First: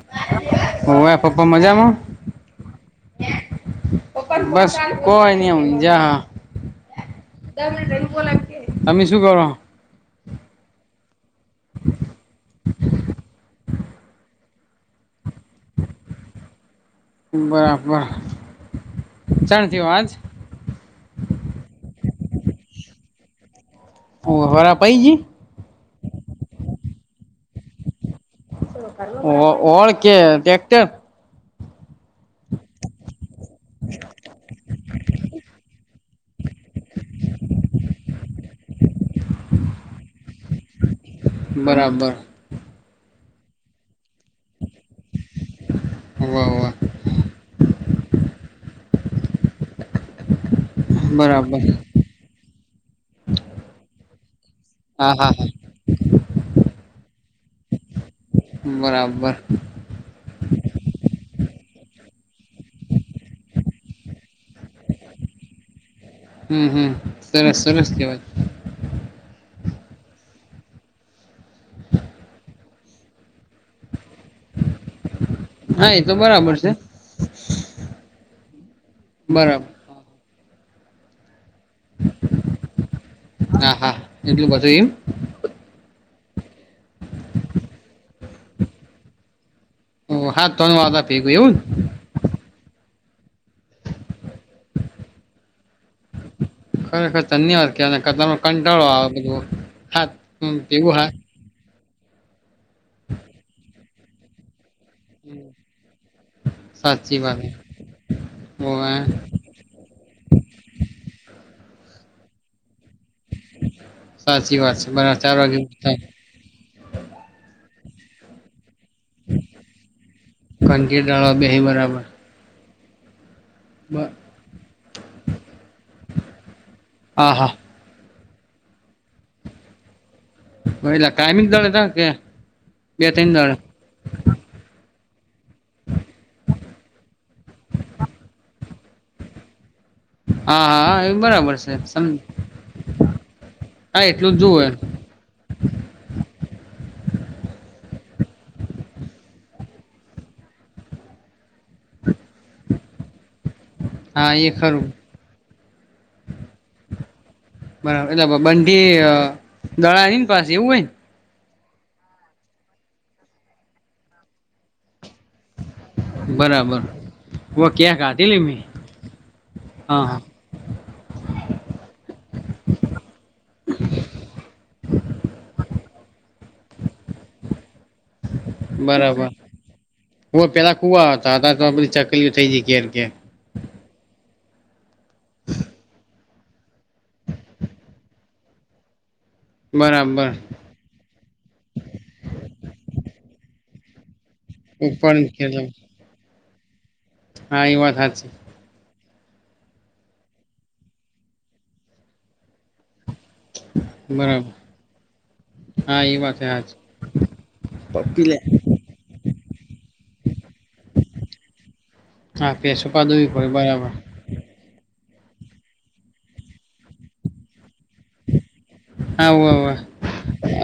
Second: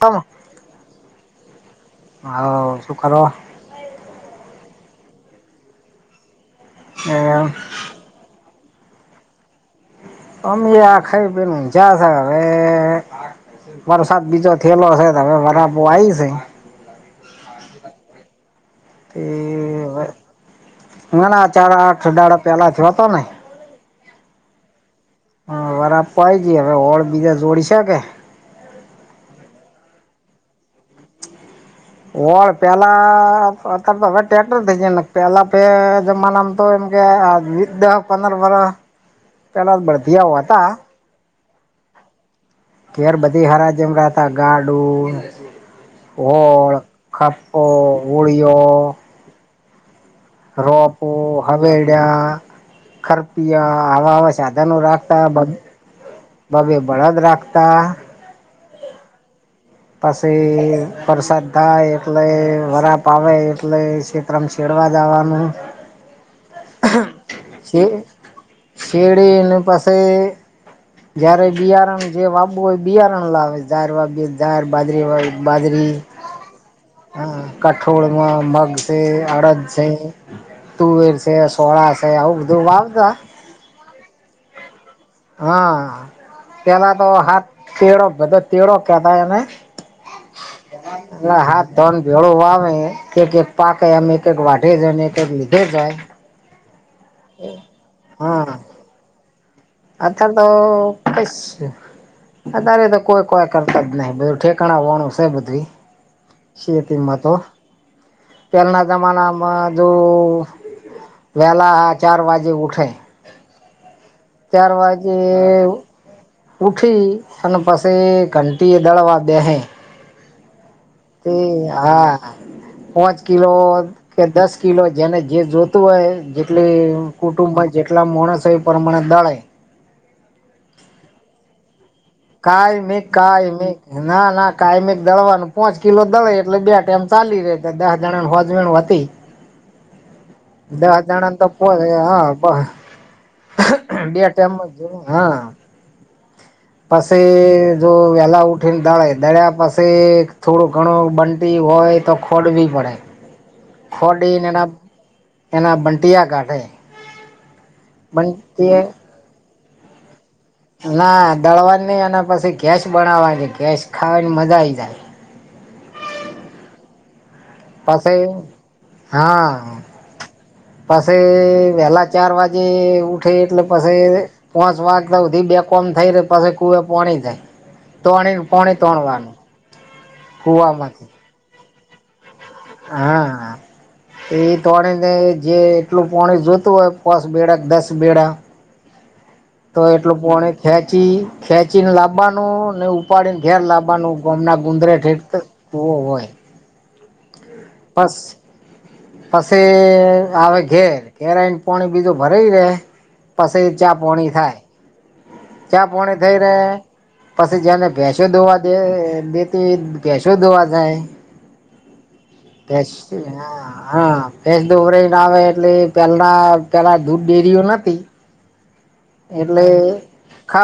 હાલો ઓ એ પપ્પા મજામાં હ શુ કરો બસ કોઈ ન હમજા હ [unintelligible] તમે શું કરો અમી આ ખાઈપીન ઉગ્યા સ હવે વરસાદ બીજો થયેલો છે હવે બરા બ આય છે બરાબર એ ચાણ થયો આજ ઘણા ચાર આઠ ડાળા પેલા થયો તો ને વરા પઈજી હ વરાય નહી જીહવે હોળ બીજા જોડ શકે ઓળ કે ટ્રેક્ટર ઓળ [unintelligible] પેલા અત્યારે તો હવે ટ્રેક્ટર થઈ જાયને પેલા તો એમ કેઅ વી દસ પંદર વરહ પહેલા બળદીયાઓ હતા બરાબર ઘેર બધી હરા જેમર હતા ગાડું વાહ હોળ વાહ [unintelligible] રોપો બરાબર હવેેડા ખરપીયા આવા આવા સાધનો હા રાખતા હા બબે બળદ રાખતા બરાબર પછી વરસાદ થાય એટલે વરાપ આવે એટલે શ [unintelligible] છેડવા જવાનું હમ હમ સરસ સરસ કે વાત શેરડી ને પસે જયારે બિયારણ જે વાબવું હોય બિયારણ લાવે જાર વાબવી હોય તો જાર બાજરી વાબવી હોય તો હા બાજરી એ તો બરાબર છે હ કઠોળમાં મગ છે અળદ બરાબર છે તુવેર છે સોળા છે આવું બધું વાવતા હા હા એટલુ બધુ એમ હા પેલા તો હાથ તેળો બધો તેળો કેતા એને હા તન વાતા ભેગું ના એવું હા તન ભેળો આવે કે પાક એ આમ એક એક વાઢે જાય અને એક એક મીધે જાય ખરેખર ધન્યવાદ કેવાય નકર હા કંટાળો આવે બધું હા અત્યારે તો ભેગું હા [unintelligible] અત્યારે તો કોઈ કોઈ કરતા જ નહી બધું ઠીક સાચી વાત [unintelligible] પહેલાના હોવે જમાનામાં મા જોઅ વહેલા ચાર વાજે ઉઠે સાચી વાત છે બરા ચાર વાગે ઉઠે ઉઠી અને પછે ઘંટી એ દળવા બેહે ધંટી એ દળ તે હા હા પાંચ કિલો કે દસ કિલો જેને જે જોતું હોય જેટલી હા હા કુટુંબમા જેટલા માણસ હો એ પ્રમાણે દળાય હોલા કાયમીંગ દળતા કે બે કાયમીક ત્રણ દળે કાયમી ના ના કાયમીક દળવાનું પોંચ કિલો દળે એટલે બે ટાઈમ ચાલી રે દહ જણા નુ હોજવેણ હતી હા હા દસ એ જણાને તો બરાબર પો છે સ હા હા બે એટલું ટાઈમ જુુંવે [inaudible] પસી જો વેલા ઉઠીને દળેય દળ્યા પસે થોડો ઘણો બ [unintelligible] હોય તો ખોડવી પડે હા ફોડીન એ એના ખરું એના બંટિયા ગાઢે બરાબર એલે કણકી દડા નઈ ને પાસે એવું હોય ને ના દળવાની નહી અને પછી જૈસ નાવા છે જેસ ખાવાની મજા આવીઈ જાય બરાબર ઓ ક્યાં પાસે કાઢેલી મેં હા પાછ વહેલા ચાર વાગે ઉઠે એટલે પાછ પોંચ વાગ સુધી બે કોમ થઈ રે પછી કુવે પોણી જાય તોણી પોણી બરાબર તોણવાનું કુવાવામાંથી તાદા તો ચક હા હા એ તોણીને જે એટલું પાણી જોતું હોય પાચ બેડા દસ બેડા [inaudible] તો એટલું પોણે ખેંચી ખેંચી ને લાવવાનું ને ઉપાડીને ઘેર લાવવાનું ગમના ગુંદરે ઉપર ઠેઠ કૂવો હોય હા એ વાત હાચી બસ પછી આવે ઘેર ઘેરને પોણી બીજું ભરાય રે પાસી ચા પોણી બરાબર થાય ચા હા એ પોણી થઈ વાત રહે હાચી પછી જેને ભેંસો પેલે દોવા દે તે ભેંસો દોવા જાય હા, ભેંસો ભેંસ દોવી પડે હા બરાબર. હા ભેસ દોવાઈ ના આવે એટલે પેલા પેલા દૂધ ડેરીઓ નથી હા, હોવે, એટલે હોવે.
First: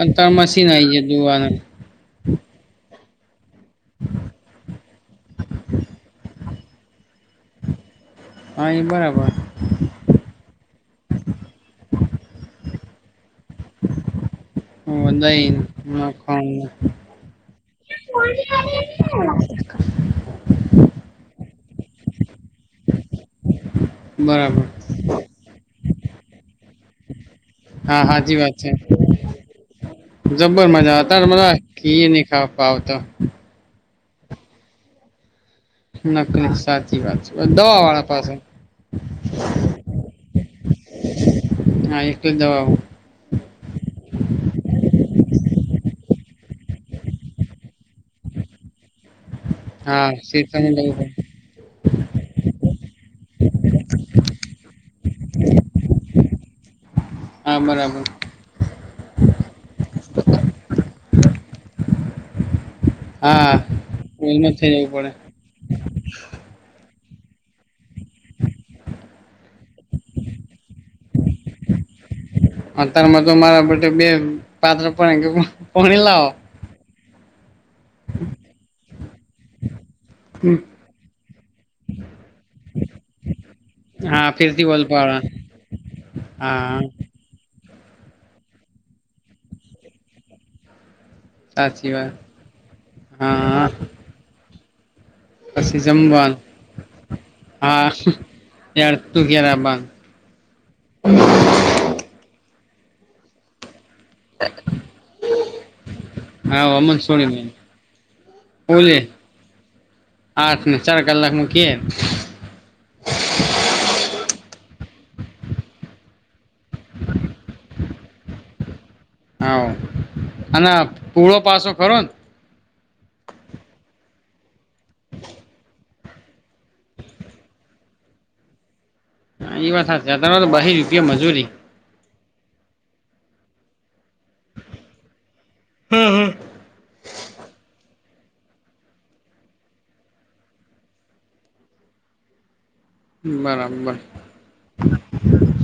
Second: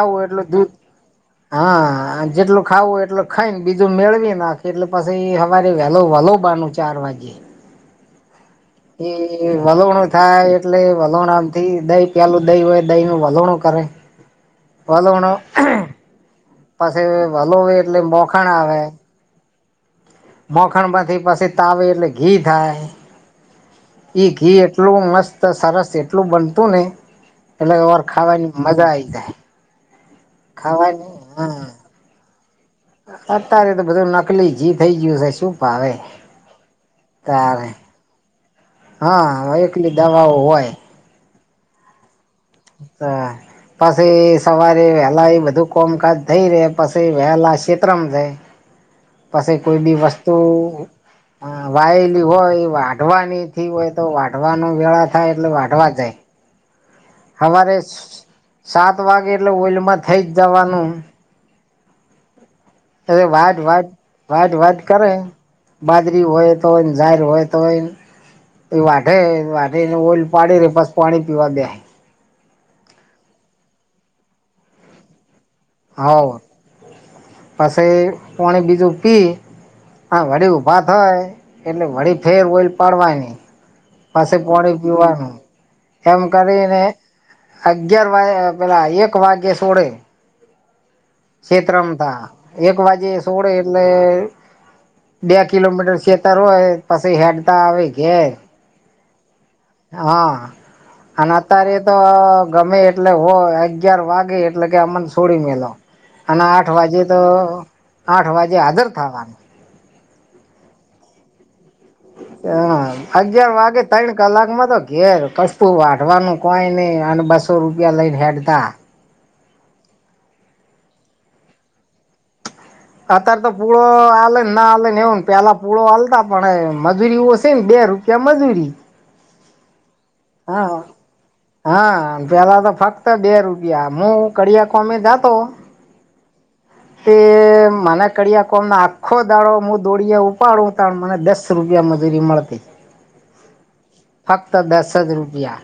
અન તાર એટલ મશીન દૂધ આઈ ગયા દોવાનું. હા જેટલ ખાવું એટલે ખાઈ ને બીજું મેળવી નાખી એટલે પછી સવારે વહેલો વાલાવાનું ચાર વાગે હા, બરાબર. એ વલોવનો થાય એટલે વલણામથી દહી પ્યાલું દહી હોય દહી ન વલણું કરે હોવે વાલોણ દહીં, મખણ પછી વાલોવે એટલે મોખણ આવે [unintelligible] મખણમાંથી પછી તળે એટલે ઘી થાય ઈ ઘી બરાબર. એટલું મસ્ત તો સરસ એટલું બનતું નહીં હા સાાચી વાત છે જાય જબર મજા આવે ખાવાની હમ તાર ઈ ને ખાવા આવ તો અત્યારે તો બધું નકલી ઘી થઇ ગયું છે શું ભાવે નકલી સાચી વાત છે તારે દવા વાળા પાસે હા હરેક ની દવાઓ હોય હા એકલું જ દવા આવ હા પછી સવારે વહેલા એ બધું કોમકાજ થઈ રે પછી વહેલા શેત્રો થાય પાછી કોઈ બી હા, વસ્તુ શેતાની લેવું પડે. હ વાયેલી હોય વાઢવાની હોય તો વાઢવાનું વેળા થાય એટલે વાઢવા જાય હા, હવારે બરાબર. સાત વાગે એટલે ઓઈલમાં થઈ જ જવાનું અ હા, વાત વાત વાત ઓલું વાત થઈ જવું પડે. કરે બાજરી હોય તોય ઝાર હોય તો હોય એ વાઠે વાેને ઓલ પાડી રે પસ પાણી પીવા દે અત્યારેમાં તો મારા બ બે પાત્ર પણ પાણી લાવો પાસે પોણી બીજું પીઈ હા વળી ઊભા થય એટલે વળી ફેર ઓઈલ પાડવા નહીં હા, પાસી ફીરથી પોણી વલપાડા. પીવાનું એમ હા કરીને અગિયાર વાગ પેલા એક વાગે સોડે છેત્રમ સાચી વાત તા એક વાજે સોળે હા એટલે બે પછી કિલોમીટર છેતર જમવાનું હોય પછી હેડતા આવે હા ઘેર [unintelligible] હા અને અત્યારે તો ગમે એટલે હોય અગિયાર વાગ ગે એટલે કે આમને છોડી મેલો અને આઠ હા અમન વાગે તો સોડી મે આઠ વાગે હાજર બોલે થવાની આઠ ને ચાર કલાક મૂકીએ હ અગિયાર વાગે ત્રણ કલાકમાં તો ઘેર કશું વાઢવાનું કોઈ નહી અને બસો રૂપિયા લઈને હેડતા હા અને ના પુળો પાસો ખરોન અત્યારે તો પૂળો આલે ને ના આલે ને એવુંને પેલા પૂળો આલતા પણ મજૂરી ઓસી ને બે રૂપ [unintelligible] મજૂરી હા એ વાત હાચિ બહી હા. રૂપિયા મજૂરી હા પેલા તો ફક્ત બે રૂપિયા હું કળિયા કોમે જાતો હમ્મ હમ્મ તે મને કડિયા કોમના આખો દાડો હું દોડીયા ઉપાડું તાણ મને દસ રૂપિયા મજૂરી મળતી. બરાબર ફક્ત દસ જ રૂપિયા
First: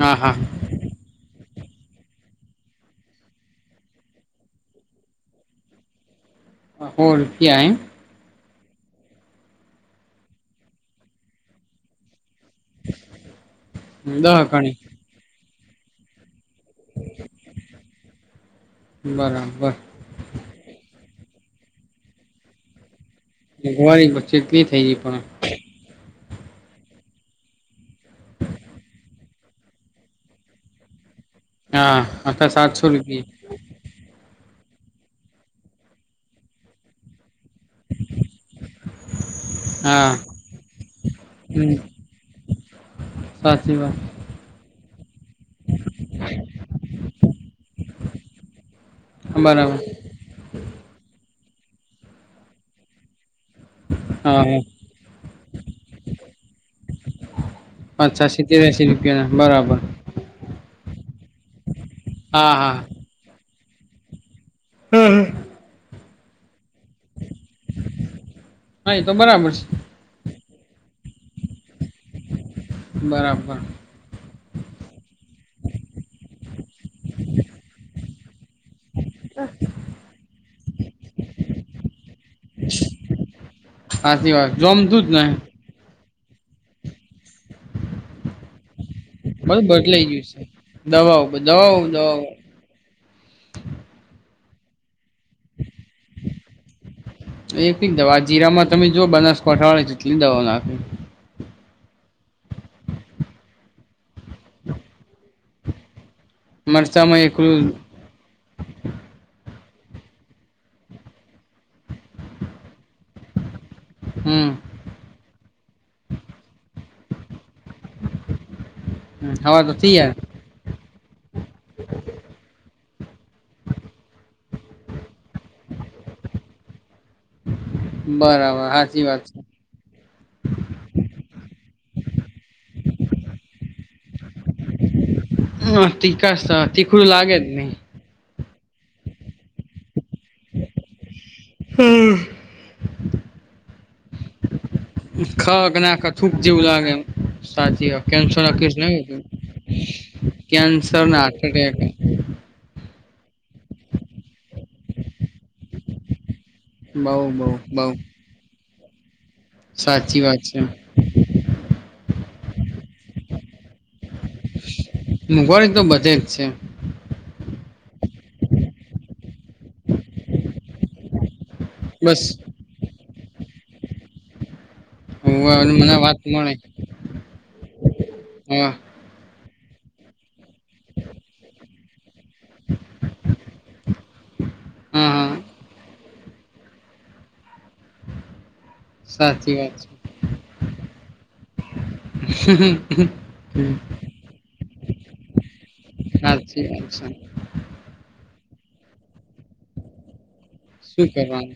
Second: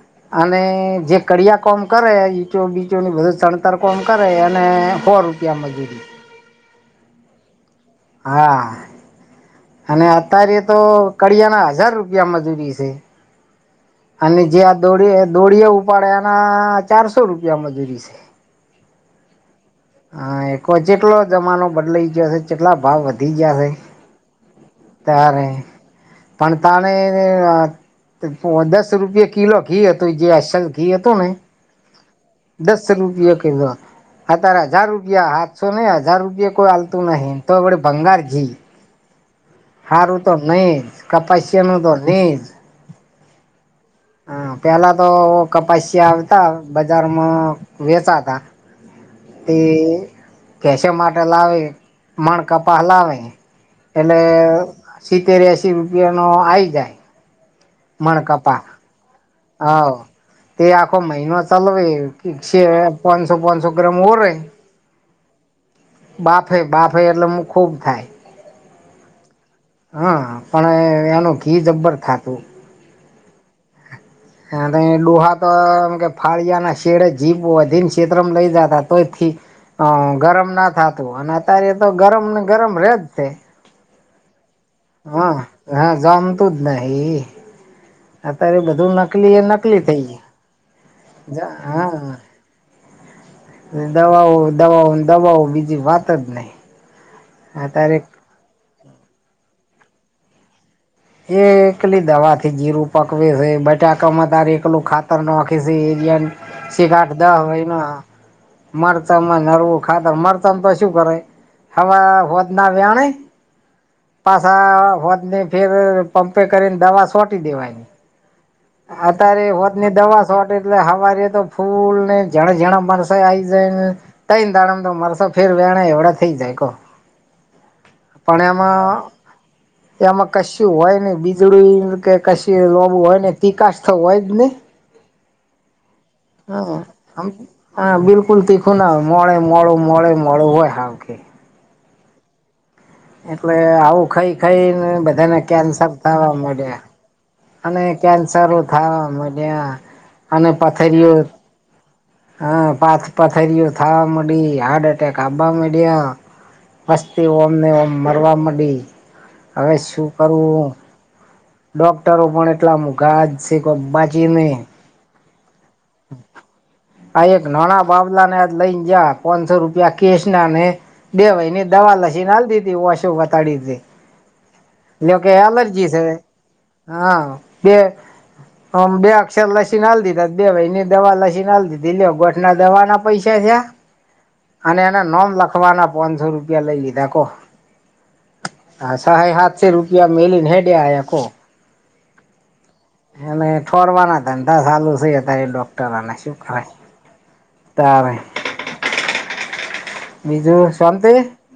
હા હા અને જે કળિયા કોમ કરે ઇચો બીચોની બધું ચણતર કોમ કરે અને સો રૂપિયા મજૂરી હોળ રૂપિયા એમ હા અને અત્યારે તો કળિયા ના હજાર રૂપિયા મજૂરી છે. દહ અને જે ગણી આ દોડી દોડિયા ઉપાડે એના ચારસો રૂપિયા મજૂરી છે. બરાબર હ એક જેટલો જમાનો બદલાઈ ગયો શે ચેટલા ભાવ વધ મોંઘવારી પણ ચેટલી થઈ ગઈ [unintelligible] પણ તારે પણ તને [unintelligible] દસ રૂપિયા કિલો ઘી હતું જે અસલ ઘી હતું ને હા આખા [unintelligible] દસ સાતસો રૂપિયા કિલો હતું. અ તારે હજાર રૂપિયા હાથસો ને હજાર રૂપિયા કોઈ આલતું નહી તો વળી ભંગાર ઘી હા હારું તો નિઝ હમ કપાસિયાનું તો નિઝ સાચી વાત હા પેલા તો કપાસ્યા આવતા બજારમાં વેચાતા. બરાબર તે કેસો માટે લાવે મણ કપાહ લાવે. એટલે હા હા સીતેર એસી રૂપિયા નો આઈ જાય. મણ અચ્છા કપા સીતેર એશી રૂપિયાના બરાબર હવ તે આખો મહિનો ચલવે હા હા [unintelligible] પાચસો પાચસો ગ્રામ ઓરવે [unintelligible] બાફે બાફે એટલે હું ખૂબ થાય હા એ તો બરાબર છે હા પણ એનું ઘી જબ્બર થાતું. બરાબર અને ડોહા એમ કે ફાળિયા ના શેડે જીપ બોધીને છેત્તરોમાં લઇ જતા તો એથી અ ગરમ ના થતું અને અત્યારે તો ગરમ ને ગરમ રે જ છે. સાચી વાત. જોમતું જ ને હા હા જામતું જ નહી. અત્યારે બધું ન નકલી એ બધું નકલી થઈ બદલાઈ ગયું છે દવાઓ દવાઓ જાહા. દવાઓ ને દવાઓ, દવાઓ ને, દવાઓ બીજી વાત જ નહી એક અતારે દવા જીરામાં તમે જુઓ બનાસકાંઠા વાળા જેટલી દવા નાખી. એ એકલી દવાથી જીરું પકવે છે, બટાકામાં તારે એકલું ખાતર નાખી છે, એરિયાન સેક આઠ, મરચામાં દ એકલું મહીના મરતમમાં નરવું ખાતર મરતમ તો શું કરે. હવા હોદના વ્યાણે હમ પાછા હોજ ને ફેર પંપે કરીને દવા સોટી દેવાય. અતારે હવા તો હોજની થઈ યાર દવા એટલે હવારે તો ફૂલ ને જણા જણા મરચાએ આઈ જાય ને. તઈને દાણામાં તો મરસા ફેર વેણા એવડા થઈ જાય કો. પણ બરાબર સાચી વાત એમાં એમાં કશું હોય ની બીજડું કે કશી લોબું હોય ને તીકાસ હોય જ ની. હમ તીખાશ તો હા તીખું આમ લાગે જ નહી. હા બિલકુલ તીખું ના હોય. મોડે મોડું મોડે મોડું હોય હાવ કે હમ એટલે આવું ખઈ ખઈ ને બધાને ખક કેન્સર ના ખ થૂક થાવા જેવું માંડ્યા. લાગે એમ અને સાચી વાત કેન્સર કેન્સરો ના કેસ નહી થાવા માંડ્યા અને કેન્સર પથરીઓ [inaudible] હ પાથ પથરીઓ થાવા માંડી, હાર્ટ એટેક આવવા માંડ્યા. બઉ મસ્તી બઉ ઓમને બઉ ઓમ મરવા માંડી, હવે શું સાચી વાત છે કરવું. ડોક્ટરો પણ એટલા મોંઘા જ છે કોક બાચી ને મોંઘવારી તો બધે જ છે. આ એક નાણા બાબલાને આજ લઈને જ્યાં પાચસો રૂપિયા કેશ ના ને દેવાય ને દવા બસ લખીને આલ દીધી ઓશો બતાડીને. લ્યો કે એલર્જી મને વાત છે મળે હા બે હા ઓમ બે સેલ લસીના આલ દીધા દે બે વયની દવા લસીને આલ દીધી લ્યો ગો આટલા દવાના પૈસા થયા અને એના હા નોમ હા લખવાના. પાંચસો રૂપિયા લઈ લીધા કો આ સહાય સાચી હાત છે રૂપિયા મેલી ને હૈડે આયા કો. હમ હમ એને ઠોરવાના ધંધા ચાલુ છે અત્યારે ડોક્ટરને શું સાચી કરાય. વાત છે તારે બીજું શું કરવાનું?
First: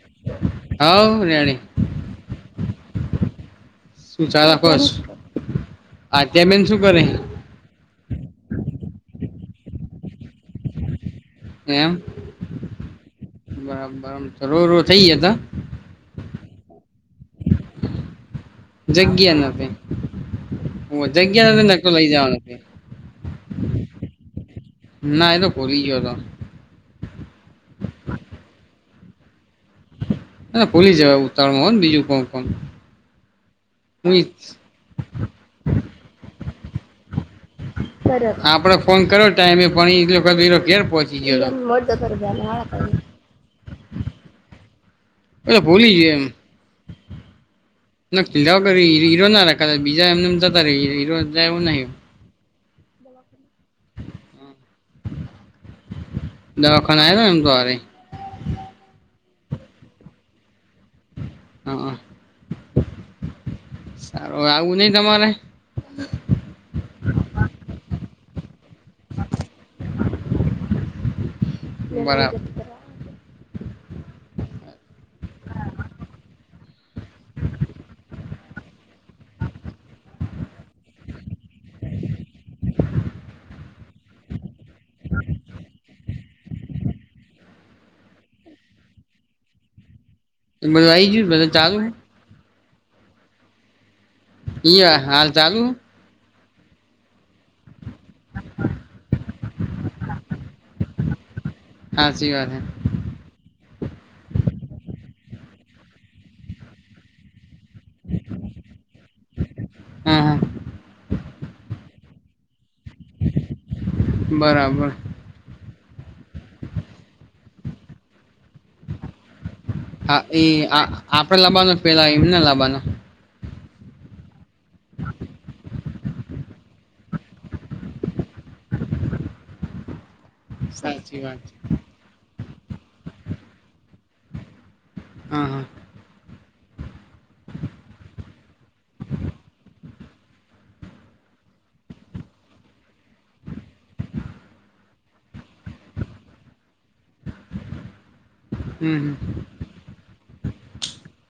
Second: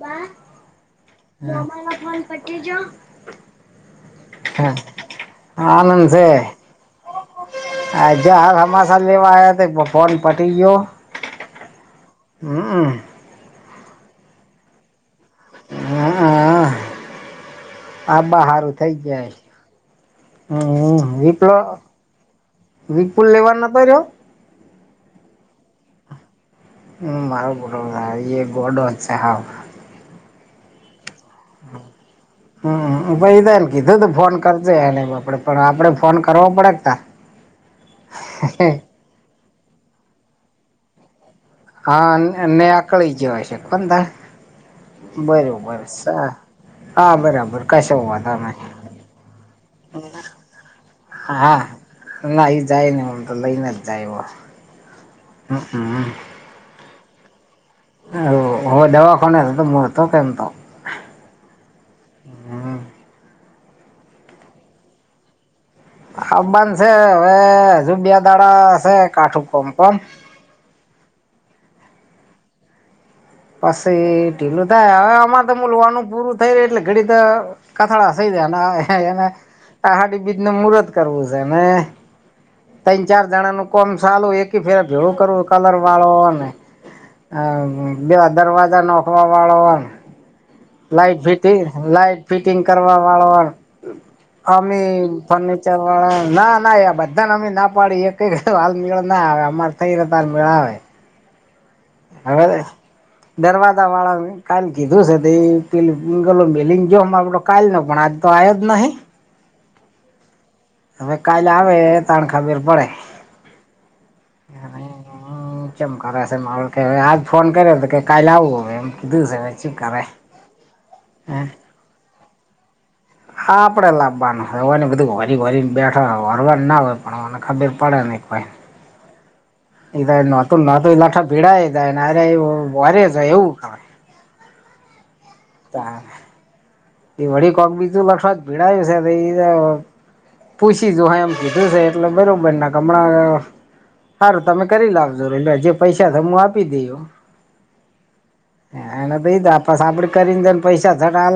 હવ રેડી મોમા નો ફોન પટેજો? શું ચાલે કો? આધ્યા બેન શું કરે? આધ્યા આ સમાચાર લેવા આયા તો ફોન પતી ગયો. એમ હમ બરાબર રો રો થઇ જતા. હ હ આબા હારું થઈ જાય જગયા નથી. હોવ હમ જગ્યા વિપ્લો નથી નકા લઈ જવાનો તે. વિપુલ લેવા નતો રહ્યો ના એ તો ભૂલી ગયો તો. હમ મારો ગોડો એ ગોડો જ છે હાવ. અને ભુલી જવાય ઉતાવળ હોય ને બીજું કોમ હમ ભાઈ તાને કીધું તું ફોન કરજે એને પણ આપડે ફોન કરવા પડે તા આપડે ફોન કરો ટાઈમે પણ ઈ લોકા ઘેર પહોંચયા હા ને ને નેકળી જો હશે કોન દાળે બરોબર સા. ન દ [inaudible] નહી કર હીરો ના રાખા બીજા એમને જતા ર હીરો હા એવું નહી. ના એ જાય નને હમ તો લઈને જ જાય વો. હમ હમ. દવાખને આવે તોવારે હ હવે દવાખોને તો તો મ તો કેમતો હા સારું આવું નહી તમારે આ બંધ છે હવે હજુ બે દાડા છે કાઠું કોમ કોમ બરાબર. પછી એ ઢીલું થાય હવે આમાં તો મલવાનું પૂરું થઈ ર એટલે ઘડી તો કથળા થઈ જયાને એને આ અહાડી બીજને મુર્ત કરવું છે ને ત્રણ ચાર જણા નું કોમ ચાલું એક ફેર ભેવું કરવું કલર વાળોને અ બે દરવાજા નખવા વાળો ને બધું આઈ લાઈટ ગયું બધું ફિટંગ ચાલુ લાઈટ ફિટિંગ કરવા વાળો આમે ઈ હાલ ચાલુ ફર્નિચર. પણ ના ના એ બધાને અમે ના પાડી એ કઈક હાલ મેળ ના આવે અમારે થઈ રતો હાલ મેળ આવે. હાચી હવે. [unintelligible] દરવાદા વાળા કાલે કીધું છે તે પેંલુ એલિંગૂ મેલી ગયો માયડો. કાલ નો પણ આજ તો આયો જ નહી. હું હું. હવે કાલે આવે ત્રણ ખબર પડે. બરાબર. હમ ચેમ કરેશે મા કેવે હાલ ફોન કર્યો હતો કે કાલે આવું હવે એમ કીધું છે મે. હા એ આપડે લબવાનો પેલા એમને લબવાનો. હા આપડે લાવવાનું હોને બધું ઘરી ઘરીને બેઠ. હ હરવાર ના હોય પણ મને ખબીર પડે નહીં કોઈ. નટ ન લઠ સાચી [inaudible] વાત ભીડા એાય વરેજ એવું ક. હમ હમ. તા. તે વડી કોમ બીજું લક્ષવાત ભીડાયું છે. પૂછીશું હ એમ કીધું છે એટલે બરોબરના ગમણાં. હારું તમે કરી લાવજો એટલે જે પૈસા થયો હું આપી દેયો. [unintelligible] હમ એને તો એ સાંભળ કરીને ને પૈસા થ.